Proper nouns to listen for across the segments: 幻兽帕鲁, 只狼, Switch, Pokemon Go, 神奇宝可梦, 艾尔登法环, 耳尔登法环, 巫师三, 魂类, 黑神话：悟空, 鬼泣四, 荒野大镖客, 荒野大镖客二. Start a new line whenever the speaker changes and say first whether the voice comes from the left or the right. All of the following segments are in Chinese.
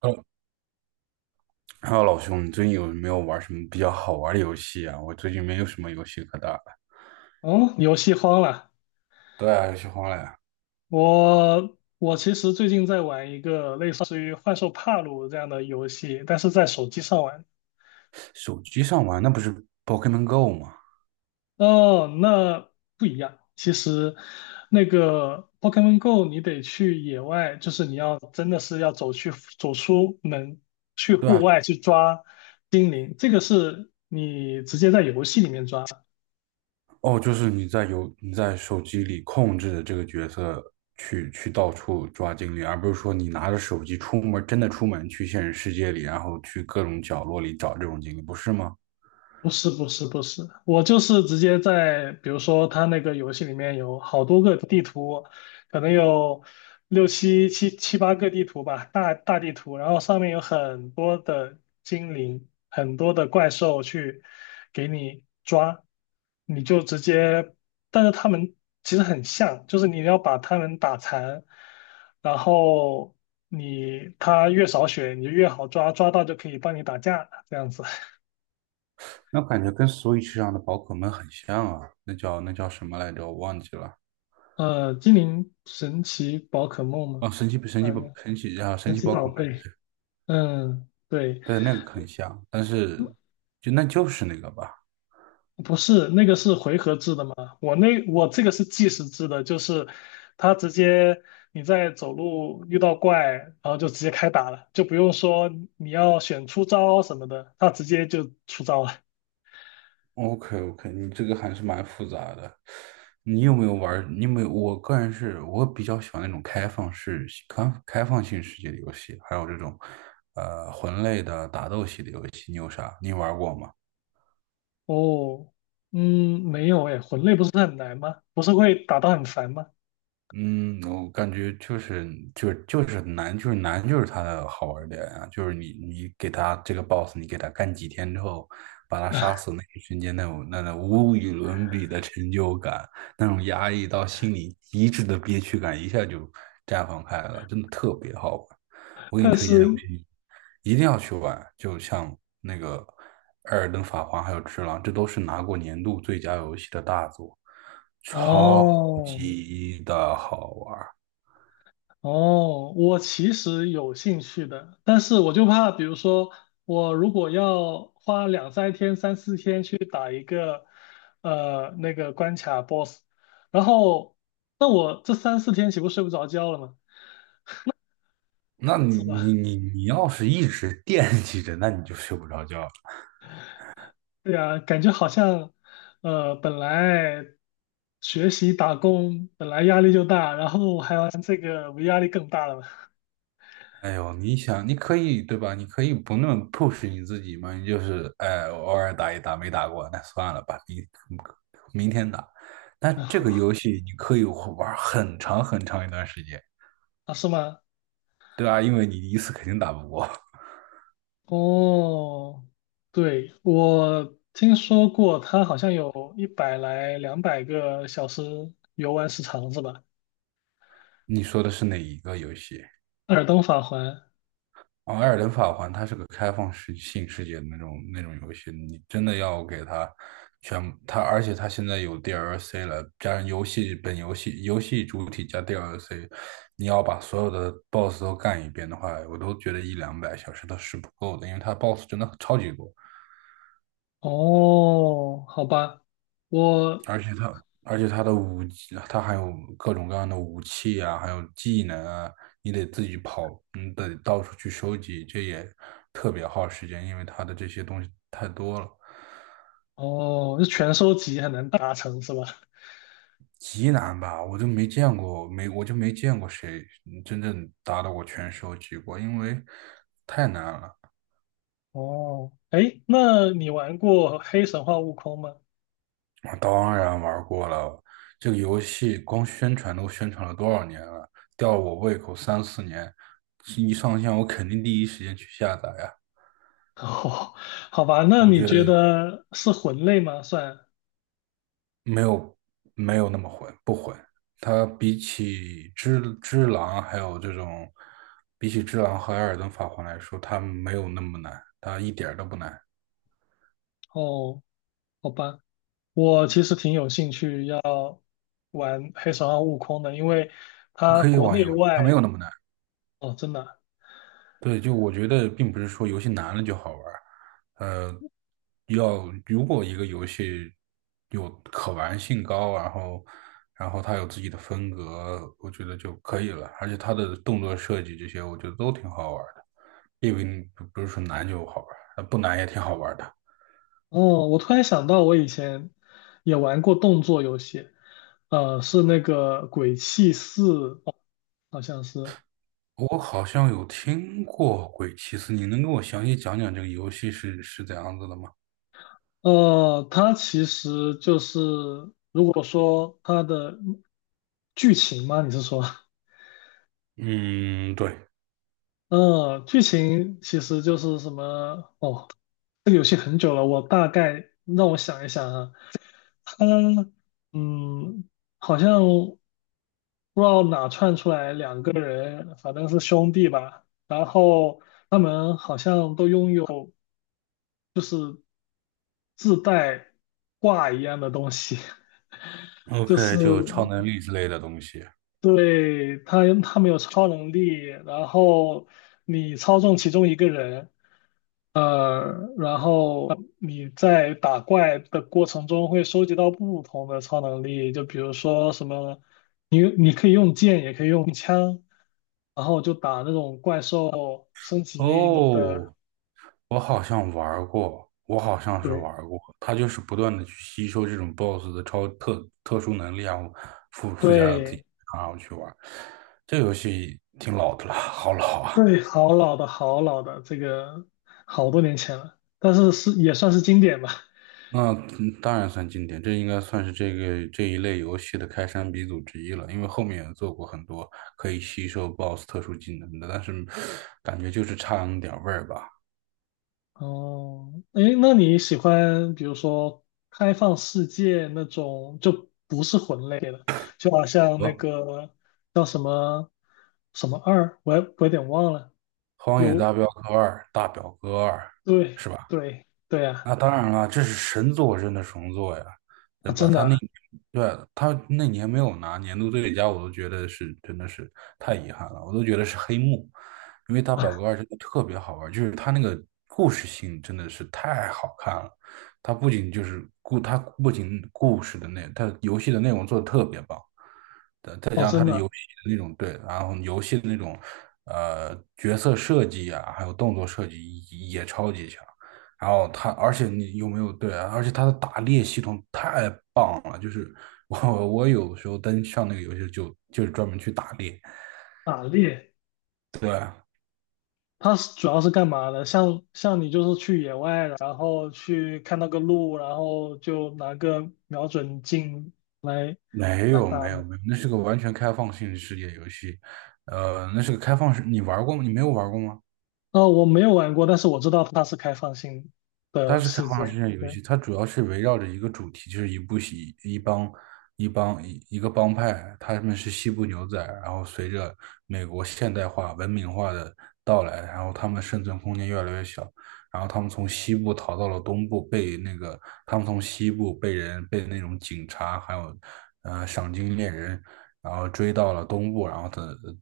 right: 哦，还有老兄，你最近有没有玩什么比较好玩的游戏啊？我最近没有什么游戏可打了。
left: 嗯，游戏荒了。
right: 对啊，游戏荒了呀。
left: 我其实最近在玩一个类似于《幻兽帕鲁》这样的游戏，但是在手机上玩。
right: 手机上玩那不是 Pokemon Go 吗？
left: 哦，那不一样。其实那个 Pokemon Go，你得去野外，就是你要真的是要走去走出门，去
right: 对
left: 户
right: 啊。
left: 外去抓精灵，这个是你直接在游戏里面抓。
right: 哦，就是你你在手机里控制的这个角色去到处抓精灵，而不是说你拿着手机出门，真的出门去现实世界里，然后去各种角落里找这种精灵，不是吗？
left: 不是不是不是，我就是直接在，比如说它那个游戏里面有好多个地图，可能有六七八个地图吧，大地图，然后上面有很多的精灵，很多的怪兽去给你抓，你就直接，但是他们其实很像，就是你要把他们打残，然后你他越少血，你就越好抓，抓到就可以帮你打架，这样子。
right: 那感觉跟 Switch 上的宝可梦很像啊，那叫什么来着？我忘记了。
left: 精灵神奇宝可梦吗？
right: 哦，
left: 嗯，
right: 神
left: 神
right: 奇
left: 奇
right: 宝可
left: 宝
right: 梦。
left: 贝。嗯，对，
right: 对，那个很像，但是就是那个吧。
left: 不是那个是回合制的嘛？我那我这个是计时制的，就是它直接你在走路遇到怪，然后就直接开打了，就不用说你要选出招什么的，它直接就出招了。
right: OK，你这个还是蛮复杂的。你有没有玩儿？你有没有？我个人是我比较喜欢那种开放式、开放性世界的游戏，还有这种魂类的打斗系的游戏。你有啥？你玩过吗？
left: 哦，嗯，没有诶，魂类不是很难吗？不是会打到很烦吗？
right: 嗯，我感觉就是难，就是难，就是它的好玩儿点啊！就是你给它这个 boss，你给它干几天之后，把它杀死那一瞬间，那种无与伦比的成就感，那种压抑到心里极致的憋屈感，一下就绽放开了，真的特别好玩。我给你
left: 但
right: 推荐这游
left: 是
right: 戏，一定要去玩。就像那个《艾尔登法环》还有《只狼》，这都是拿过年度最佳游戏的大作，超
left: 哦。
right: 级的好玩。
left: 哦，我其实有兴趣的，但是我就怕，比如说我如果要花两三天、三四天去打一个那个关卡 BOSS，然后那我这三四天岂不睡不着觉了吗？
right: 那你
left: 是
right: 你
left: 吧？
right: 你你要是一直惦记着，那你就睡不着觉了。
left: 对啊，感觉好像本来学习打工本来压力就大，然后还玩这个不压力更大了吗？
right: 哎呦，你想，你可以对吧？你可以不那么 push 你自己嘛，你就是哎，我偶尔打一打，没打过，那算了吧，你明天打。那这个游戏你可以玩很长很长一段时间，
left: 啊，是吗？
right: 对吧？因为你一次肯定打不过。
left: 哦，对，我听说过，它好像有100来200个小时游玩时长是吧？
right: 你说的是哪一个游戏？
left: 《耳尔登法环》。
right: 哦，《艾尔登法环》它是个开放式性世界的那种游戏，你真的要给它全它，而且它现在有 DLC 了，加上游戏本游戏游戏主体加 DLC，你要把所有的 BOSS 都干一遍的话，我都觉得一两百小时都是不够的，因为它 BOSS 真的超级多。
left: 哦，好吧，我
right: 而且它，而且它的武器，他还有各种各样的武器啊，还有技能啊，你得自己跑，你得到处去收集，这也特别耗时间，因为它的这些东西太多了，
left: 哦，是全收集很难达成是吧？
right: 极难吧？我就没见过谁真正达到过全收集过，因为太难了。
left: 哦，哎，那你玩过《黑神话：悟空》吗？
right: 我当然玩过了，这个游戏光宣传都宣传了多少年了，吊我胃口三四年，一上线我肯定第一时间去下载呀。
left: 哦，好吧，那
right: 我
left: 你
right: 觉
left: 觉
right: 得
left: 得是魂类吗？算
right: 没有没有那么混，不混。它比起只狼，还有这种，比起只狼和艾尔登法环来说，它没有那么难，它一点儿都不难，
left: 哦，好吧。我其实挺有兴趣要玩黑神话：悟空的，因为它
right: 可以
left: 国
right: 玩一
left: 内
right: 玩，它没有
left: 外
right: 那么难。
left: 哦，真的啊。
right: 对，就我觉得并不是说游戏难了就好玩儿，呃，如果一个游戏有可玩性高，然后它有自己的风格，我觉得就可以了。而且它的动作设计这些，我觉得都挺好玩儿的，并不是说难就好玩儿，不难也挺好玩儿的。
left: 哦，我突然想到，我以前也玩过动作游戏，是那个《鬼泣四》，哦，好像是，
right: 我好像有听过《鬼泣四》，你能跟我详细讲讲这个游戏是怎样子的吗？
left: 它其实就是如果说它的剧情吗？你是说，
right: 嗯，对
left: 嗯、剧情其实就是什么？哦，这个游戏很久了，我大概让我想一想啊。他嗯，好像不知道哪窜出来两个人，反正是兄弟吧。然后他们好像都拥有自带挂一样的东西，就
right: ，OK，
left: 是
right: 就超能力之类的东西。
left: 对他们有超能力，然后你操纵其中一个人，然后你在打怪的过程中会收集到不同的超能力，就比如说什么，你可以用剑，也可以用枪，然后就打那种怪兽，升级你的，
right: 哦，我好像是
left: 对
right: 玩儿过。他就是不断的去吸收这种 BOSS 的超特殊能力啊，然后附加到自己
left: 对
right: 身上，然后去玩儿这游戏挺老的了，好老啊！
left: 对，好老的好老的，这个好多年前了，但是是也算是经典吧。
right: 那当然算经典，这应该算是这一类游戏的开山鼻祖之一了。因为后面也做过很多可以吸收 BOSS 特殊技能的，但是感觉就是差那么点儿味儿吧。
left: 哦，诶，那你喜欢比如说开放世界那种，就不是魂类的，就好像那
right: 呃，
left: 个叫什么什么二，我也我有点忘了。
right: 《荒野
left: 有，
right: 大镖客二》大表哥二》。
left: 对对对啊，
right: 那当然了，这是神作，真的神作呀，
left: 啊，
right: 对吧？
left: 真的啊，
right: 他那年没有拿年度最佳，我都觉得是真的是太遗憾了，我都觉得是黑幕，因为他表
left: 啊
right: 格二真的特别好玩，就是他那个故事性真的是太好看了。他不仅故事的内，他游戏的内容做的特别棒，
left: 哦，真的啊。
right: 对，然后游戏的那种角色设计啊，还有动作设计也超级强。然后它，而且你有没有对啊？而且它的打猎系统太棒了，就是我有时候登上那个游戏就是专门去打猎。
left: 打猎，
right: 对，
left: 它是主要是干嘛的？像你就是去野外，然后去看到个鹿，然后就拿个瞄准镜来
right: 没
left: 来
right: 有
left: 打。
right: 没有没有，那是个完全开放性世界游戏。那是个开放式，你玩过吗？你没有玩过吗？
left: 哦，我没有玩过，但是我知道它是开放性
right: 它
left: 的
right: 是开
left: 世界。
right: 放世界游
left: 对，
right: 戏，它主要是围绕着一个主题，就是一部戏、一帮、一帮、一一个帮派，他们是西部牛仔，然后随着美国现代化、文明化的到来，然后他们生存空间越来越小，然后他们从西部逃到了东部，被那个他们从西部被那种警察还有赏金猎人，然后追到了东部，然后他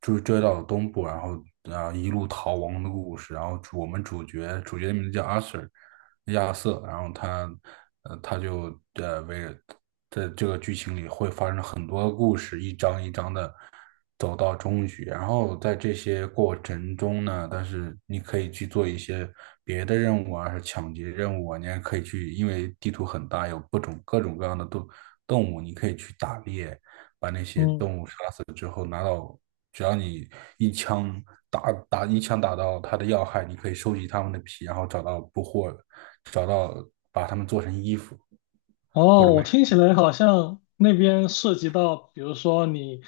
right: 追到了东部，然后啊一路逃亡的故事，然后我们主角的名字叫阿 Sir。亚瑟，然后他呃他就呃为，在这个剧情里会发生很多故事，一章一章的走到终局。然后在这些过程中呢，但是你可以去做一些别的任务啊，是抢劫任务啊，你还可以去，因为地图很大，有各种各样的动物，你可以去打猎，把那些
left: 嗯，
right: 动物杀死之后拿到。只要你一枪一枪打到它的要害，你可以收集它们的皮，然后找到把它们做成衣服或者
left: 哦，我
right: 卖。
left: 听起来好像那边涉及到，比如说你，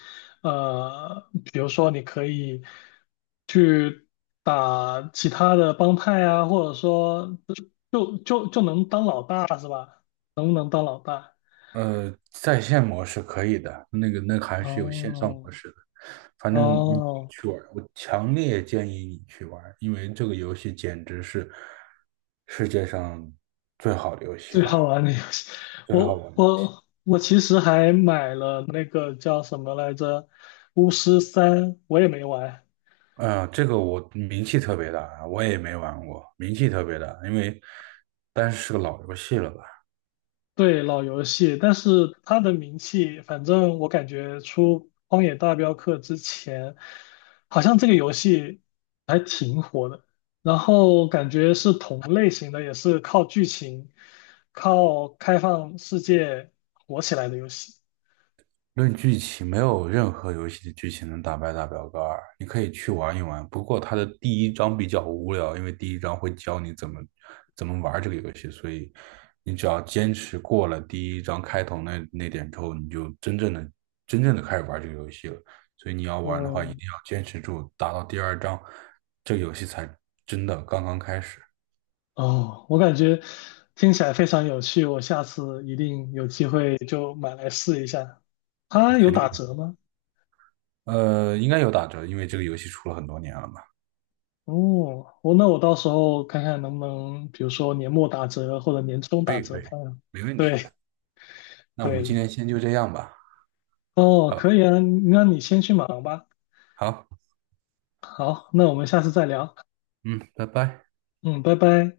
left: 比如说你可以去打其他的帮派啊，或者说就能当老大是吧？能不能当老大？
right: 在线模式可以的，那个还是有线上
left: 哦
right: 模式的。反正你
left: 哦，
right: 去玩，我强烈建议你去玩，因为这个游戏简直是世界上最好的游戏
left: 最好
right: 了，
left: 玩的游戏，
right: 最好
left: 我
right: 玩的。
left: 我我其实还买了那个叫什么来着，《巫师三》，我也没玩。
right: 嗯，这个我名气特别大啊，我也没玩过，名气特别大，但是是个老游戏了吧。
left: 对，老游戏，但是它的名气，反正我感觉出《荒野大镖客》之前，好像这个游戏还挺火的。然后感觉是同类型的，也是靠剧情、靠开放世界火起来的游戏。
right: 论剧情，没有任何游戏的剧情能打败《大表哥二》，你可以去玩一玩。不过它的第一章比较无聊，因为第一章会教你怎么玩这个游戏，所以你只要坚持过了第一章开头那点之后，你就真正的开始玩这个游戏了。所以你要玩的话，一
left: 哦，
right: 定要坚持住，打到第二章，这个游戏才真的刚刚开始。
left: 哦，我感觉听起来非常有趣，我下次一定有机会就买来试一下。它有
right: 肯
left: 打
right: 定，
left: 折吗？
right: 应该有打折，因为这个游戏出了很多年了嘛。
left: 哦，我那我到时候看看能不能，比如说年末打折或者年终
right: 可
left: 打
right: 以，
left: 折
right: 可以，
left: 看看。
right: 没问题的。
left: 对
right: 那我们今
left: 对，
right: 天先就这样吧。
left: 哦，
right: 好，
left: 可以啊，那你先去忙吧。
right: 好，
left: 好，那我们下次再聊。
right: 嗯，拜拜。
left: 嗯，拜拜。